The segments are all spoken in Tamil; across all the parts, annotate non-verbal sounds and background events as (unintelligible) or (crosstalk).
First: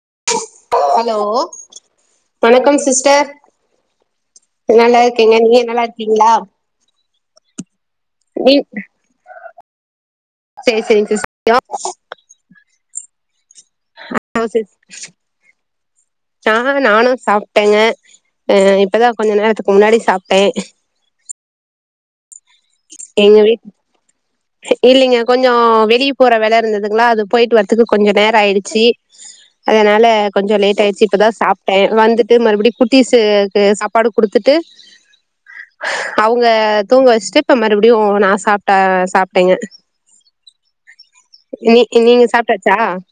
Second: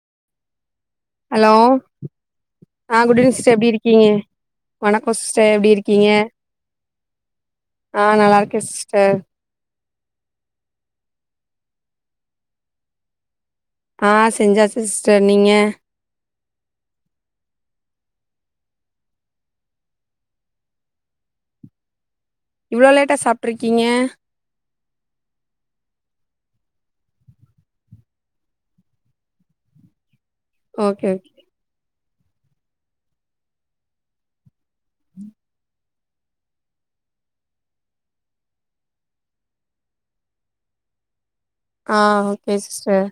(inaudible) ஹலோ வணக்கம் அ குட் சிஸ்டர் ஈனிங் சிஸ்ஸர் எப்டி இருக்கீங்க நல்லா வணக்கோ இருக்கீங்க சிஸ்டர் நீங்க எப்டி நல்லா இருக்கீங்க இருக்கீங்களா அ நல்லா இருக்கே சிஸ்டர் செரி செரிங் சிஸ் (inaudible) அ செஞ்சா சிஸ்டர் நீங்க அ நானு சாப்ட்டேங்க அ இப்பதா கொஞ்ச நேரத்துக்கு முன்னாடி சாப்ட்டே (inaudible) இவ்ளோ லேட்டா சாப்ட்ருக்கீங்க இல்லிங்க கொஞ்சோ வெளிய போற வேல இருந்துதுங்ளா அது போய்ட்டு வர்துக்கு கொஞ்சு நேரோ ஆயிடுச்சி அதனால கொஞ்சோ லேட் ஆய்ட்சி ஓகே இப்பதா ஓகே சாப்ட்டே வந்துட்டு மறுபடி குட்டிஸு க்கு சாப்பாடு குடுத்துட்டு அவுங்க தூங்க வெஷ்ட்டு இப்ப மறுபடியு நா சாப்ட்டா சாப் டேங்க நீ ஆ நீங்க ஓகே சாப்ட்டாச்சா சிஸ்டர்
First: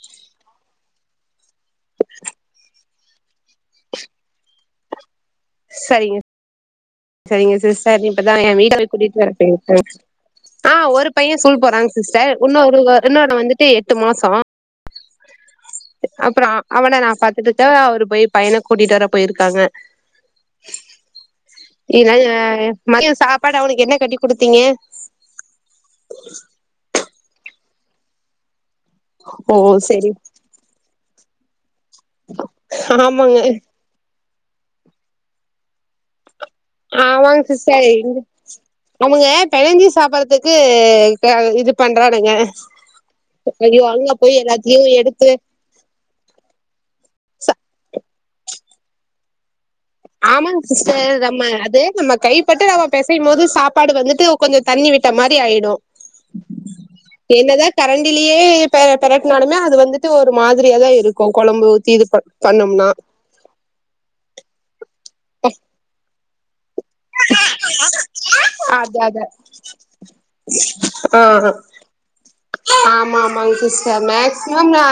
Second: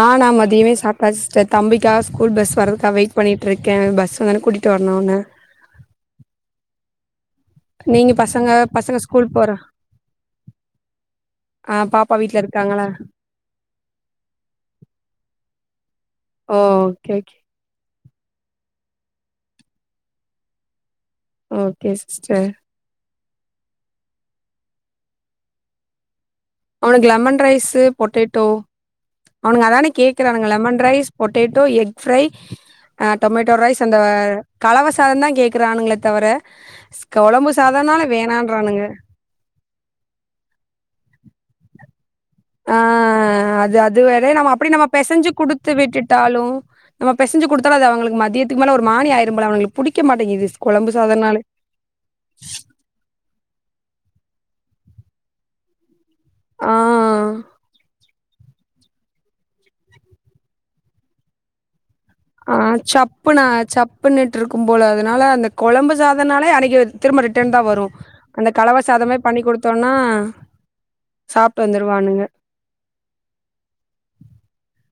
ஆ நா மதியமே சாப்ட்டாச்சு சிஸ்டர் தம்பிக்காக ஸ்கூல் பஸ் வர்றதுக்கா வெயிட் பண்ணிட்டு இருக்கே பஸ் வந்தோன கூட்டிட்டு வற்னுனு சரிங்க சரிங்க சிஸ்டர் நீங்க இப்பதா பசங்க ஏ வீட்டுல பசங்க கூட்டிட்டு போய் ஸ்கூல் போற வரபோயிருக்காரு ஆ ஒரு பைய ஸ்கூல் ஆ போறாங்க பாப்பா சிஸ்டர் வீட்ல இருக்காங்களா இன்னொருவர் இன்னொருவ வந்துட்டு எட்டு மாசோ அப்பறோ ஓ அவன நா ஓகே ஓகே பாத்துகிட்டா அவரு போய் பையன கூட்டிட்டு வர போயிருக்காங்க ஓகே இ சிஸ்டர் மதிய சாப் சாப்பாடு அவனுக்கு என்ன கட்டி குடுத்தீங்க அவனுக்கு லெமன் ரைஸ் பொட்டேட்டோ ஓ அவனுங்க அதானே சரி கேக்குறானுங்க lemon rice potato egg fry ஆமாங்க டொமேட்டோ ரைஸ் அந்த கலவசாதந்தா கேக்குறானுங்களே தவர ஆமாங்க சிஸ்டர் எந்திச் வேணான்றானுங்க அவங்க பெழஞ்சி சாப்பறதுக்கு இது பண்றானுங்க ஆ அது ஐயோ அது அங்க வே போய் நம்ம அப்படி எல்லாத்தையு நம்ம எடுத்து பெசஞ்சு குடுத்து விட்டுட்டாலு நம்ம பெசஞ்சு ச கொடுத்தாலு அது அவங்களுக்கு மதியதுக்கு மேல ஒரு மாரியா ஆமாங்க சிஸ்டர் நம்ம அது நம்ம கைப்பட்டு ரம்ம பெசையும் போது சாப்பாடு வந்துட்டு கொஞ்ச தண்ணி விட்ட மாரி ஆயிடு ஆ என்னதா கரண்ட் இலயே பெரட்னாலுமே அது வந்துட்டு ஒரு மாதிரியா தா இருக்கு கொழம்பு இது ப ஆ பண்ணோம்னா சப்புனா சப்புன்னுட்டு இருக்கும் போல அதனால அந்த கொழம்பு சாதனாலே அடக்கி திரும்ப ரிட்டர்ன் தா வரு அந்த அத அத கலவசாதமே பண்ணி கொடுத்தோம்னா ஆ சாப்ட்டு வந்துருவானுங்க ஆமா ஆமாங்க சிஸ்டர் மேக்சிமம் நா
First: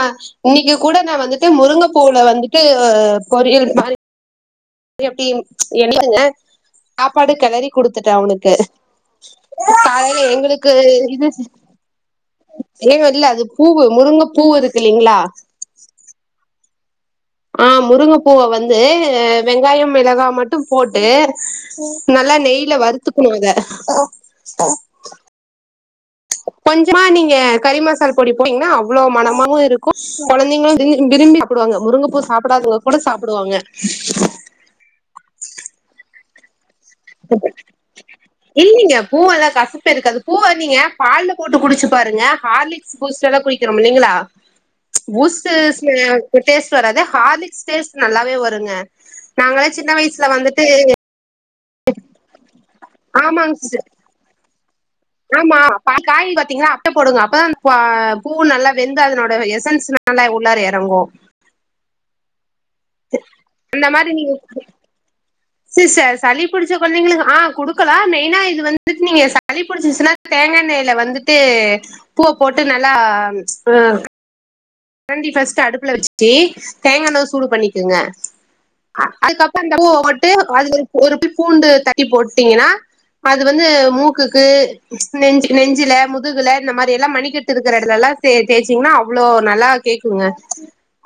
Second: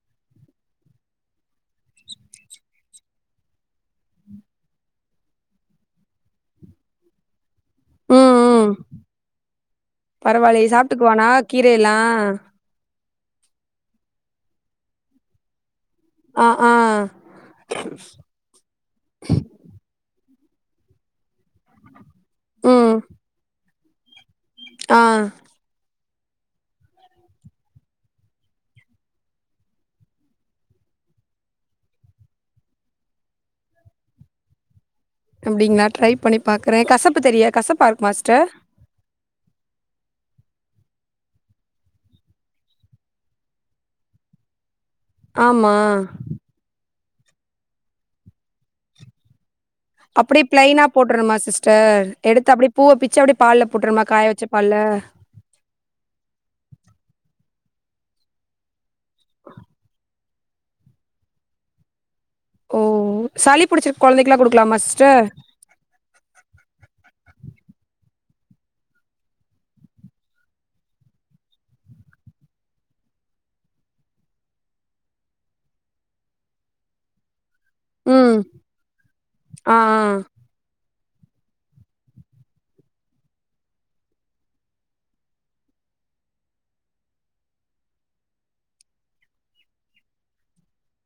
இன்னைக்கு கூட நா வந்துட்டு முருங்கைப்பூல வந்துட்டு பொரியல் மாரி எப்டி என்னக்குங்க சாப்பாடு கெளரி குடுத்துட்டே ம் அவனுக்கு ம் காலைல பரவாயில்லையே எங்களுக்கு சாப்ட்டுக்குவானா இது கீரையெல்லா இல்ல அது பூவு முருங்க பூவு இருக்கு இல்லீங்களா ஆ ஆ ஆஹ் முருங்கப்பூவ வந்து வெங்காயம் மிளகா மட்டும் போட்டு நல்லா நெய்ல ம் வருத்துக்கணு அத ஆ கொஞ்சமா நீங்க கறி மசால் பொடி போட்டீங்கன்னா அவ்ளோ மனமாவு இருக்கு கொழந்தைங்களு விம்பி விரும்பி சாப்டுவாங்க முருங்கைப்பூ சாப்டாதவங்க கூட சாப்டுவாங்க அப்படிங்ளா ட்ரை பண்ணி பாக் இல்லைங்க பூவல்லா கசப்பே இருக்காது பூவ நீங்க பால்ல போட்டு குடிச்சி பாருங்க ஹார்லிக்ஸ் பூஸ்ட் எல்லா குடிக்கிறோம் இல்லைங்களா பூஸ்ஸ் ஆமா ஸ்மெ டேஸ்ட் வராது ஹார்லிக்ஸ் டேஸ்ட் நல்லாவே வருங்க நாங்களே சின்ன வயசுல அப்படி வந்துட்டு பிளைனா போட்டுறமா சிஸ்டர் எடுத்து அப்படி பூவ பிச்சு அப்படி ஆமாங்க பால் சிஸ்டர் போட்டுருமா காய வச்ச பால்ல ஆமா காய பாத்தீங்கா அப்ப போடுங்க அப்பதா பூ நல்லா வெந்து அதனோட எசன்ஸ் நல்லா உள்ளார எறங்கு ஓ சளி அந்த புடிச்சிருக் மாரி நீ கொழந்தைக்கலா குடுக்கலாமா சிஸ்டர் சிஸ்டர் சளி புடிச்ச கொழந்தைங்களுக்கு ஆ குடுக்கலா மெயினா இது வந்துட்டு நீங்க சளி புடிச்சிசுனா தேங்கா எண் ன்னேல வந்துட்டு பூவ போட்டு நல்லா அ கண்டி பஸ்ட் அடுப்புல வச்சுட்டு தேங்காயெண்ணய சூடு பண்ணி ங்க ம் அ அதுக்கப்புற இந்த ஆ ஆ பூவை போட்டு அது ஒரு பி பூண்டு தட்டி போட்டீங்கனா அது வந்து மூக்குக்கு நெஞ்சு நெஞ்சுல முதுகுல இந்த மாரிலா மணிக்கட்டு இருக்கிற இடதுல லா தே தேச்சீங்னா அவ்ளோ நல்லா கேக்குங்க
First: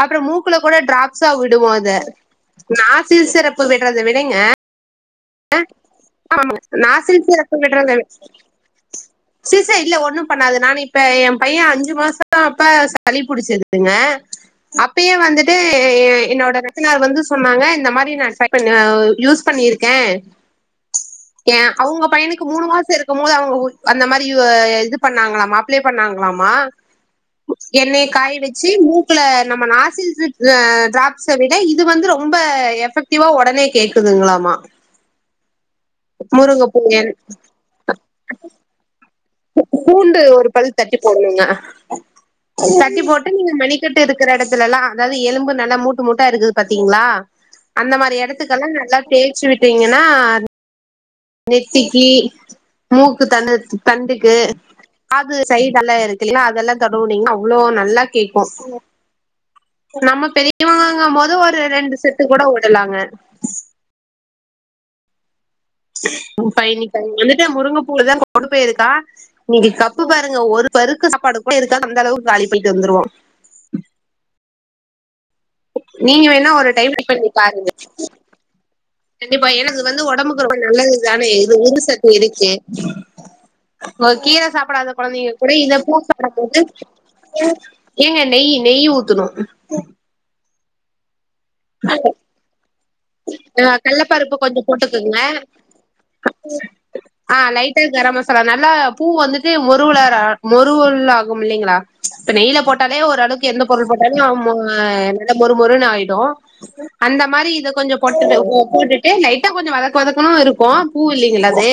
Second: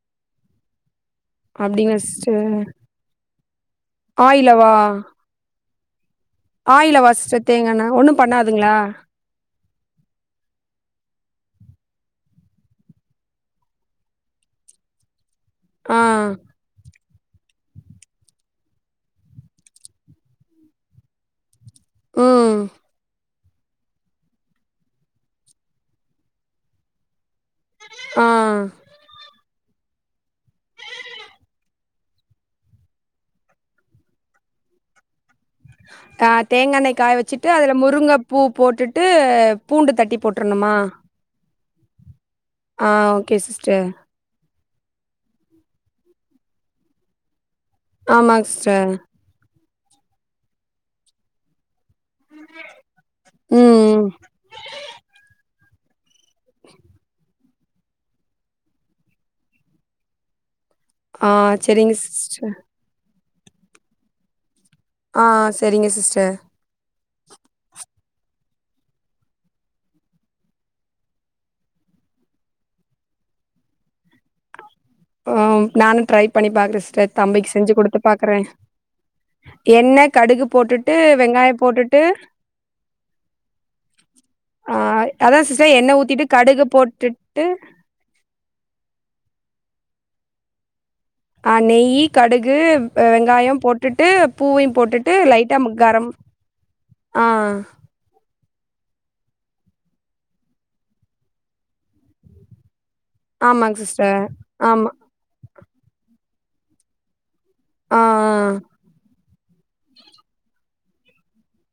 அப்புறம் மூக்குல கூட ட்ராப்ல சா விடுவோ அத அப்டிங்களா சிஸ்டர் நா சிறப்பு விடுறத விடேங்க ஆயிலவா ஆமா ஆயிலவா சிஸ்டர் தேங்காண்ண ஒண்ணு பண்ணாதுங்களா (inaudible) ச்ச இல்ல ஒன்னு பண்ணாது நானு இப்ப ஏ பையன் அஞ்சு மாச அப்ப சளி புடிச்சுருதுங்க அப்பயே வந்துட்டு ஆ ஏ என்னோட (unintelligible) வந்து சு சொன்னாங்க இந்த மாரி நா (unintelligible) பண்ண யூஸ் பண்ணிருக்கே ஏ அவுங்க பையனுக்கு ம் மூணு மாசோ இருக்கும் போது அவுங் ஆ ஒ அந்த மாரி இ இது பண்ணாங்களாம் அப்ளை பண்ணாங்களாம்மா எண்ணெய ஆ காய வச்சு மூக்குல நம்ம நாசில்ப்ஸ் ட்ராப்ஸ்ச விட இது வந்து ரொம்ப எஃபெக்டிவா ஒடனே கேக்குதுங்களாமா ஆ முருங்கை தேங்கா பூ எண்ணெய காய எண்ணெய். வச்சுட்டு அதுல முருங்கப் பூ போட்டுட்டு அ பூண்டு தட்டி ஒரு போட்றணுமா பல் தட்டி போடணுங்க ஆ தட்டி போட்டு ஓகே நீங்க சிஸ்டர் மணிக்கட்டு இருக்குற எடத்துலெல்லா அதாவது எலும்பு நல்லா மூட்டு மூட்டா இருக்குது பாத்தீங்களா அந்த மாதிரி ஆமாங்க எடத்துக்கெல்லா சிஸ்டர் நல்லா தேச்சு விட்டு ங்கன்னா (unintelligible) திக்கி மூக்கு தண் ம் தண்டுக்கு அது சைடெல்லா இருக்கு அதெல்லா தொடவு நீங்கன்னா அவ்ளோ நல்லா கேக்கு நம்ம பெரிய இவங்கங்க ஆ போது ஒரு செரிங்க ரெண்டு செட்டு கூட சிஸ்டர் ஒட்டலாங்க ஆ ஆ உ பயணி வந்துட்டு முருங்கைப்பூலதா கொண்டு போயிருக்கா இன்னக்கி கப்பு பாருங்க ஒரு பருக்கு சாப்பாடு கூட இருக்காதம் அந்த அளவுக்கு காலிப்பன்டு வந்துருவோ ம் நானு ட்ரை நீங்க வேணா பண்ணி ஒரு பாத்தே டைம் ட்ரை சிஸ்டர் பண்ணி தம்பிக்கு பாருங்க செஞ்சு குடுத்து பாக்குறே கண்டிப்பா எனக்கு வந்து எண்ணெ ஒடம்புக்கு கடுகு ரொம்ப போட்டுட்டு நல்லதுதானே இது வெங்காயோ நீர் போட்டுட்டு சத்து இருக்கே ஓ கீர ஆ சாப்புடாத கொழந்தைங்க அதா கூட சிஸ்டர் இந்த பூ எண்ணெ ஊத்திட்டு சாப்ட குடுத்து கடுகு போட்டுட்டு ஏங்க நெய் நெய் நெய் ஊத்துணு ஆ நெய்யி கடுகு வெங்காயம் அஹ் போட்டுட்டு கடலப்பருப்பு கொஞ்சம் பூவையு போட்டுட்டு போட்டுக்கோங்க லைட்டா முக்காரம் ஆ ஆ சார நல்லா பூ வந்துட்டு மொறுவொல மொறுவல் ஆகும் இல்லைங்களா இப்ப நெய்ல போட் டாலே ஓ அளவுக்கு எந்த ஆமாங்க பொருள் சிஸ்டர் போட்டாலும் ம் ஆமா நல்லா மொறு மொறுனு ஆயிடு அந்த மாரி இத கொஞ்சோ ஆ போட்டுட்டு போட்டுட்டு லைட்டா கொஞ்சொ வதக்க வதக்கணு இருக்கூ பூ இல்லெங்களா அது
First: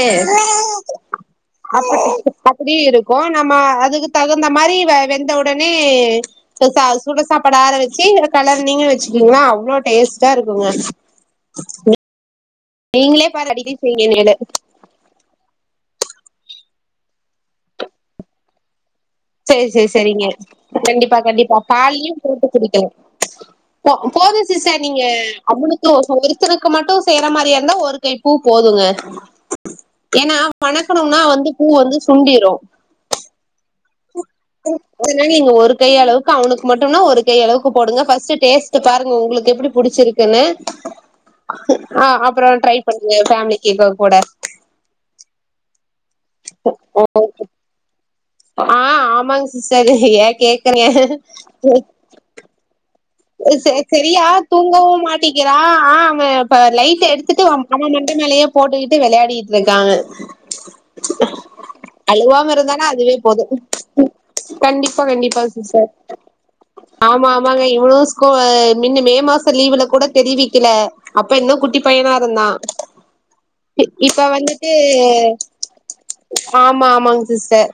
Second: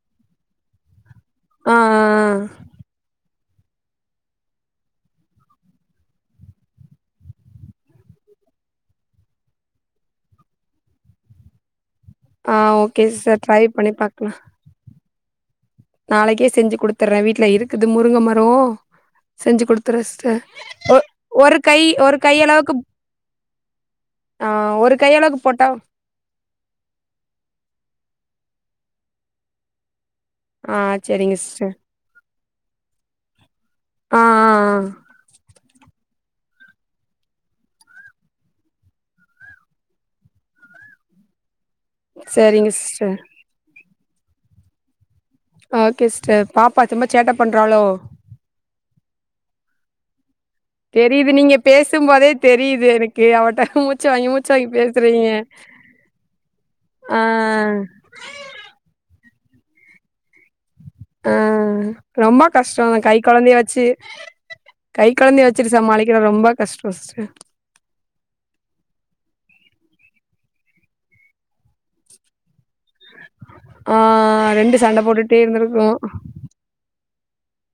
ஆ ஆ ஆ அப்புட்டி அப்புடி இருக்கூ நம்ம அதுக்கு தகுந்த மாரி வெந்த உடனே சுச சுட சாப்பாடு ஆர வச்சி கலர் நீங்களு வச்சுக்குவீங்களா அவ்ளோ டேஸ்டா இருக்குங்க ஆ ஆ ஓகே நீங்களே சிஸ்டர் பாரு ட்ரை அடிக்கடி பண்ணி செய்வீங்க பாக்கலா இனிமேலு நாளைக்கே செஞ்சு குடுத்துர்றே வீட்ல இருக்குது முருங்க மரோ செஞ்சு செரி செரி குடுத்துறே செரிங்க சிஸ்டர் ஒ கண்டிப்பா கண்டிப்பா ஒரு கை பால்லையு ஒரு போட்டு கையளவுக்கு குடிக்கணு போ போது ஆ சிச ஒரு நீங்க கையளவுக்கு போட்டா அவனுக்கு ஒருத்தனுக்கு மட்டு செய்யுற மாரியா இருந்தா ஒருத் கை பூ போதுங்க ஏன்னா ஆ வணக்கணும்னா செரிங்க வந்து பூ சிஸ்டர் வந்து சுண்டிரு ஆ ஆ ஆ அதனா நீங்க ஒருக் ஒரு கை அளவுக்கு அவனுக்கு மட்டும்னா ஒரு கை அளவுக்கு போடுங்க ஃபஸ்ட்டு டேஸ்ட் பாருங்க உங்களுக்கு எப்டி புடிச்சுருக்குன்னு ஆ அப்பறோ செரிங்க ட்ரை சிஸ்டர் பண்ணுங்க ஃபேமிலி கேக்கா கூட ஓகே சிஸ்டர் பாப்பா ஓ தும்ப சேட்ட பண்றாளோ ஆ ஆமாங்க சிஸ்டர் ஏ கேக் தெரியுது நீங்க பேசும்போதே தெரியுது எனக்கு அவட்ட அ மூச்சு செரியா வாங்கி மூச்சு வாங்கி தூங்கவு பேசுறீங்க மாட்டிக்கிறா ஆ அவெ இப்ப லைட் ஆ எடுத்துட்டு அவன் மண்டு த்து மேலையே போட்டுக்கிட்டு வெளையாடிகிட்ருக்காங்க ஆ ரொம்ப கஷ்டோ அந்த கை அதுவே போது கொழந்தைய வச்சு கண்டிப்பா கை கண்டிப்பா கொலந்தய வச்சுட்டு சிஸ்டர் சாமாலிக்கிறது ரொம்ப கஷ்டோ சிஸ்டர் கோ மின்ன மே மாசோ லீவுல கூட தெரிவிக்கல அப்ப இன்னு குட்டி பையனா இருந்தா இப்ப ஆ வந்துட்டு ரெண்டு சண்ட போட்டுட்டே இருந்திருக்கு ஆமா ஆமாங்க சிஸ்டர்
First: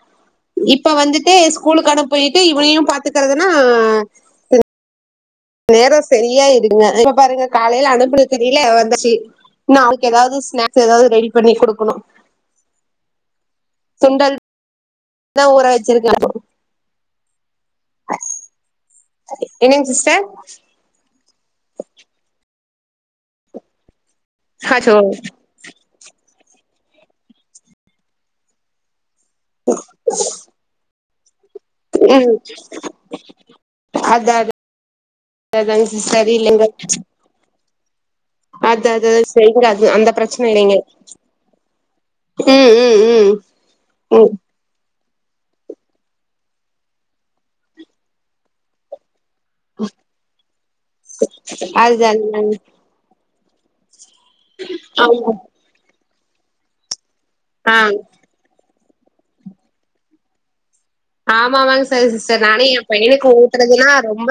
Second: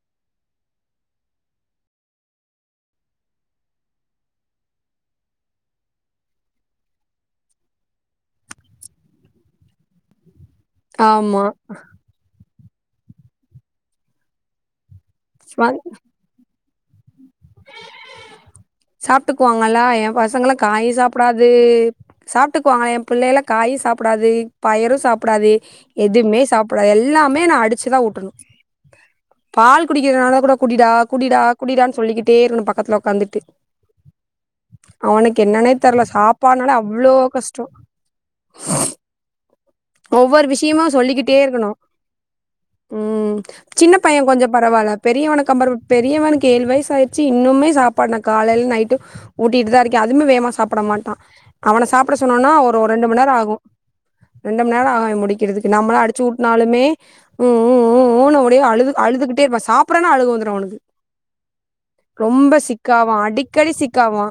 இப்ப வந்துட்டு ஸ்கூலுக்கு அனு போயிட்டு இவனையு பாத்துக்கறதுனா நேர சரியா இருக்குங்க இப்ப பாருங்க காலையில அனுப்றதுக்குள்ள வந்துச்சு ன்னு அதுக்கெதாவதுஸ் ஸ்நாக்ஸ் எதாவது ரெடி ஆமா பண்ணி குடுக்கணு சுண்டல் தா ஊற வந் வச்சிருக்கே அச் சாப்ட்டுக்குவாங்கலா ஏபசங்களா காயே சாப்டாது சாப் சாப்ட்டுக்குவாங்களா ஏ பிள்ளைலா காயு சாப்டாது அச்சோ பயறு சாப்டாது எதுமே சாப்டாது எல்லாமே நா அடிச்சுதா ஊட்டணு பால் குடிக்கிறதுனால கூட குடிடா குடிடா குடிடான்னு சொல்லிக்கிட்டே ம் இருக்கணு பக்கத்துல உக்காந்துக்கிட்டு அதா அதா அவனுக்கு என்னன்னே அதாங்க தெர்ல சிஸ்டர் இல்லைங்க சாப்பாட்னாலே அவ்ளோ கஷ்ட அது அது சரிங்க அது அந்த ஒவ்வொரு பிரச்சன இல்லைங்க விஷயமு சொல்லிக்கிட்டே இருக்கணு ம் சின்னப் பைய ம் கொஞ்ச பரவால்ல பெரியவனு கம்பேர் பண் பெரியவனுக்கு ஏழ் வயசு ஆய்டுச்சு இன்னுமே சாப்பாடுனா காலையில நைட்டு ஊட்டிட்டு தா இருக்கே அதுமே வேகமா சாப்ட மாட்டா அவன அதுதா சாப்ட சொன்னோம்னா அதுதாங்க ஒரு ரெண்டு மண்நேர ஆகு ரெண்டு மண்நேர ஆகு அவ ஆமா முடிக்கிறதுக்கு நம்ம அடிச்சு ஊட்டுனாலுமே ம் ஆ ம் ம் ம் னு அப்டியே அழுது அழுதுகிட்டேருப்பா சாப்பிறானா அழுக வந்துரு அவனுக்கு ஆமாமாங்க சார் சிஸ்டர் ரொம்ப நானே எஏ சிக்காவா பையனுக்கு அடிக்கடி ஊட்டுறதுன்னா சிக்காவா ரொம்ப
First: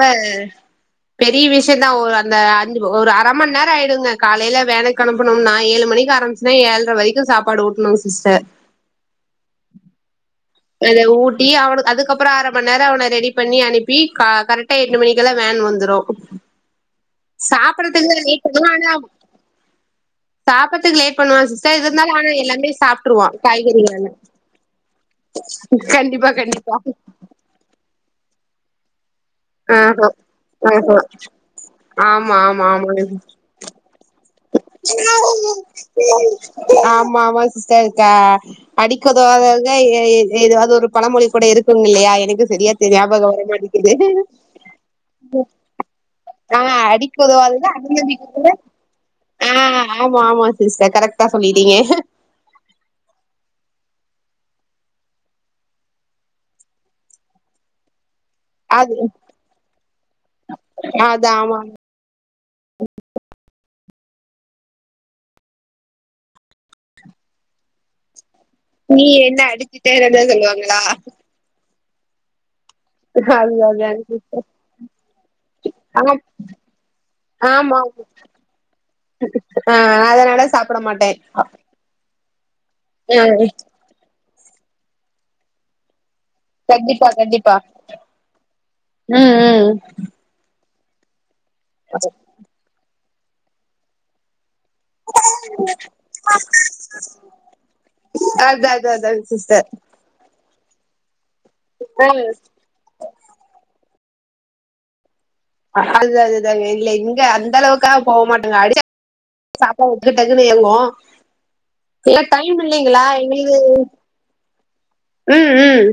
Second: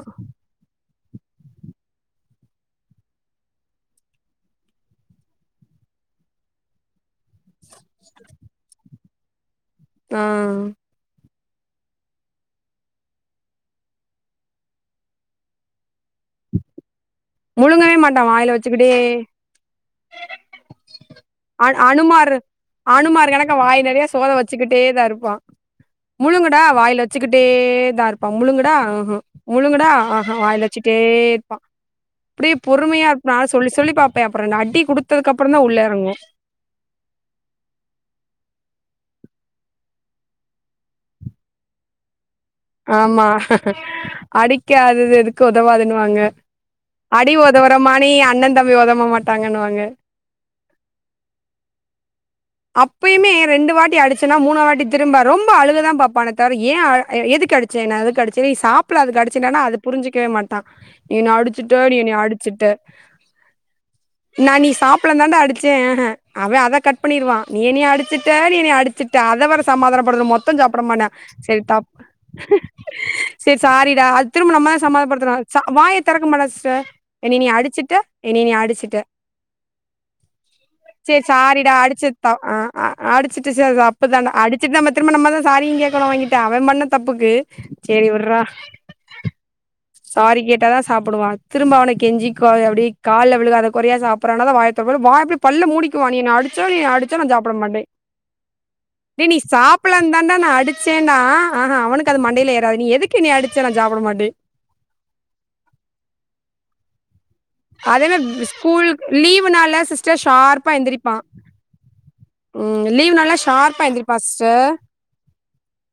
பெரிய விஷயந்தா ஒரு அந்த அஞ் ஒரு அர மண் நேர ஆயிடுங்க காலையில வேலைக்கு கெளம்புனும்னா ஏழு மணி க்கு ஆரம்பிச்சுனா ஏழ்ற வரைக்கு சாப்பாடு ஊட்டணு சிஸ்டர் ஆ ட்டி அவனுக்கு அதுக்கப்புற அர மண்நேர அவன ரெடி பண்ணி அனுப்பி க கரெக்ட்டா எட்டு மணிக்குலா வேன் வந்துரு முழுங்கவே சாப்பறது மாட்டா எயிட்டுக்குலா ஆனா சாப்பறதுக்கு லேட் பண்ணுவா அனு சிஸ்டர் இருந்தாலு ஆனா அனுமார் எல்லாமே சாப்ட்டுருவா அனுமார்ரு கணக்கா வாய் நெறைய காய்கறிகளெல்லா சோற வச்சுக்கிட்டே தா இருப்பா கண்டிப்பா முழுங்குடா கண்டிப்பா வாயில வச்சுக்கிட்டேதா இருப் ப்பா முழுங்குடா ஆஹா முழுங்குடா ஆஹா வாயில ஆஹா வச்சிட்டேருப்பா ஆமா அப்டியே ஆமா ஆமாங்க பொறுமையா இருப்பே நா சொல்லி சொல்லி பாப்பே ஆமா ஆமா சிஸ்டர் கா அடி பொதுவாகக எ ஏ எது அது ஒரு பழமொழி கூட இருக்குங்கல்லையா எனக்கு சரியா ஆமா ஞாபகம் வர மாட்டேங்குது அடிக்காதது எதுக்கு ஒதவாதுன்னுவாங்க ஆ அடிக்கு அடி உதவாதது உதவுற மானி அனுமதிக்கு அண்ண கூட தம்பி ஒதவ மாட் ஆ ஆமா ஆமா சிஸ்டர் கரெக்ட்டா சொல்லிட்டீங்க அப்பயுமே ரெண்டு வாட்டி அடிச்சனா மூணா வாட்டி திரும்ப ரொம்ப அழுகுதா பாப்பானே தவற ஏ அ எதுக்கு எதுக்கடிச்சே நா எதுக்கடிச்சே ஏய் அது சாப்பல அதுக்கு அடிச்சேன்டானா அது புரிஞ்சிக்கவே மாட்டா அது என்ன ஆமா அடிச்சிட்ட நீ என்னைய அடிச் ச்சிட்ட நா நீ சாப்படலந்தாண்ட அடிச்சே அஹா அவ அத கட் ப் பண்ணிருவா என்னைய அடிச்சிட்ட நீ என்னைய அடிச்சட்ட என்ன அத வேற அடிச்சுட்டேனு சமாதானப்படுத்தனு மொத்த சொல்லுவாங்களா சாப்ட மாட்டா சேரி தப் சேரி சாரிடா அது திரும்ப நம்ம தா சமாதானப்படுத்தனு ச வாய ஆ தெறக்க மாட்டாரு சிஸ்ட நீ என்னய அடி ஆமா ச்சிட்ட என்னய நீ அடிச்சிட்ட ஆ அதனால சாப்ட மாட்டே சேரி த ஆ அ ம் அடிச்சிட்டு சேர் அப்ப தண்ட அடிச்சிட்டு நம்ம திரும்ப நம்ம தா சாரியு கேக்கணு அவன்கிட் ட்ட அவ பண்ண கண்டிப்பா தப்புக்கு கண்டிப்பா சேரி விர்றா ம் ம் சாரி கேட்ட தா சாப்டுவா திரும்ப அவன கெஞ்சி குழாவி அப்டியே கால்ல விழுகாத கொறையா சாப்புறானா‌தா வாயத் தவற வாய அப்டியே பல்ல மூடிக்குவா நீ என்ன அடிச்ச நீ அடிச்ச நா சாப்ட மாட்டே அது அது அதான் டே நீ சிஸ்டர் சாப்படலந்தாண்டா நா அடிச் சேன்னா ஆஹா அவனுக்கு அது ம் மண்டையில ஏறாது நீ எதுக்கு என்னய அடிச்ச நா சாப்ட மாட்டே அது அதுதாங்க இல்ல இங் ங்க அந்த அளவுக்கா அதே போக மாரி மாட்டேங்க அடிச்சா ஸ்கூல் லீவு நாள்ல சாப்பா (unintelligible) சிஸ்டர் ஷார்ப்பா எந்திரிப்பா ஏன்னா டைம் ம் இல்லைங்களா லீவ் நாள்ல இவல்கு ஷார்ப்பா எந்திரிப்பா சிஸ்டர் ம் ம்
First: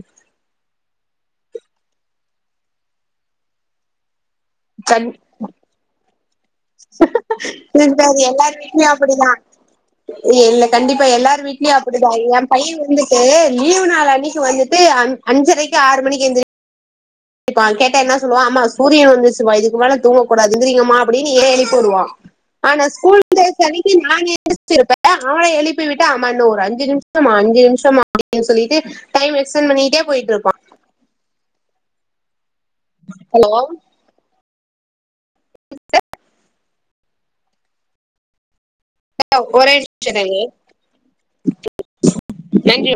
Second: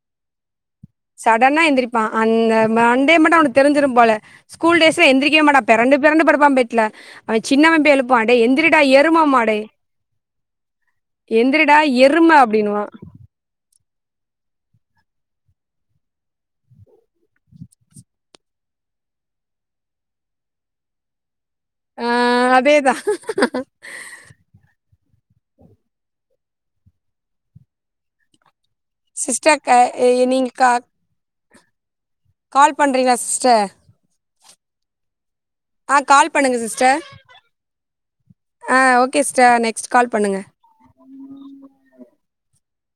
சடனா எந்திரிப்பா அந்த மண்டே மட்டு அவனுக்கு தெரிஞ்சிரு போல ஸ்கூல் கண் டேஸ்ல எந்திரிக்கவே மாட்டா பெறண்டு பெறண்டு படுப்பா பெட்ல அவ சின்னவ வந்து சிஸ்டர் எழுப்புவா டே எல்லார் எந்திரிடா வீட்லயு எரும அப்படிதா மாடே இல்ல கண்டிப்பா எல்லாரு வீட்லயு எந்திரிடா அப்பிடிதா எரும எ பைய அப்டின்னுவா வந்துட்டு லீவ் நாள் அன்னைக் கி வந்துட்டு அஞ்சரைக்கு ஆறு மணிக்கி எந்திரிப் பா கேட்டா என்ன சொல்லுவா அம்மா சூரியன் வந்துருச்சுமா இதுக்கு மேல தூங்கக்கூடாது எந்திரிங்கமா அப்டின்னு ஏ போடுவா ஆ ஆனா அதேதா ஸ்கூல் டேஸ் அன்னைக்கி நா எந்துருச்சுருப்பே அ அவ எழுப்பி விட்டா அம்மா இன்னு ஒரு அஞ்சு நிமிஷமா அஞ்சு நிமிஷமா அப்டின்னு சொல்லிட்டு டைம் சிஸ்டர் க எக்ஸ்டன்ட் பண்ணிட்டே நீங்க போயிட்ருப்பா கா கால் பண்றீங்களா ஹலோ சிஸ்டர் ஆ கால் பண்ணுங்க சிஸ்டர் ஆ ஓகே சிஸ்டர் ஒரே நெக்ஸ்ட் கால் பண்ணுங்க நிமிஷோ (unintelligible) தேங்க்யூ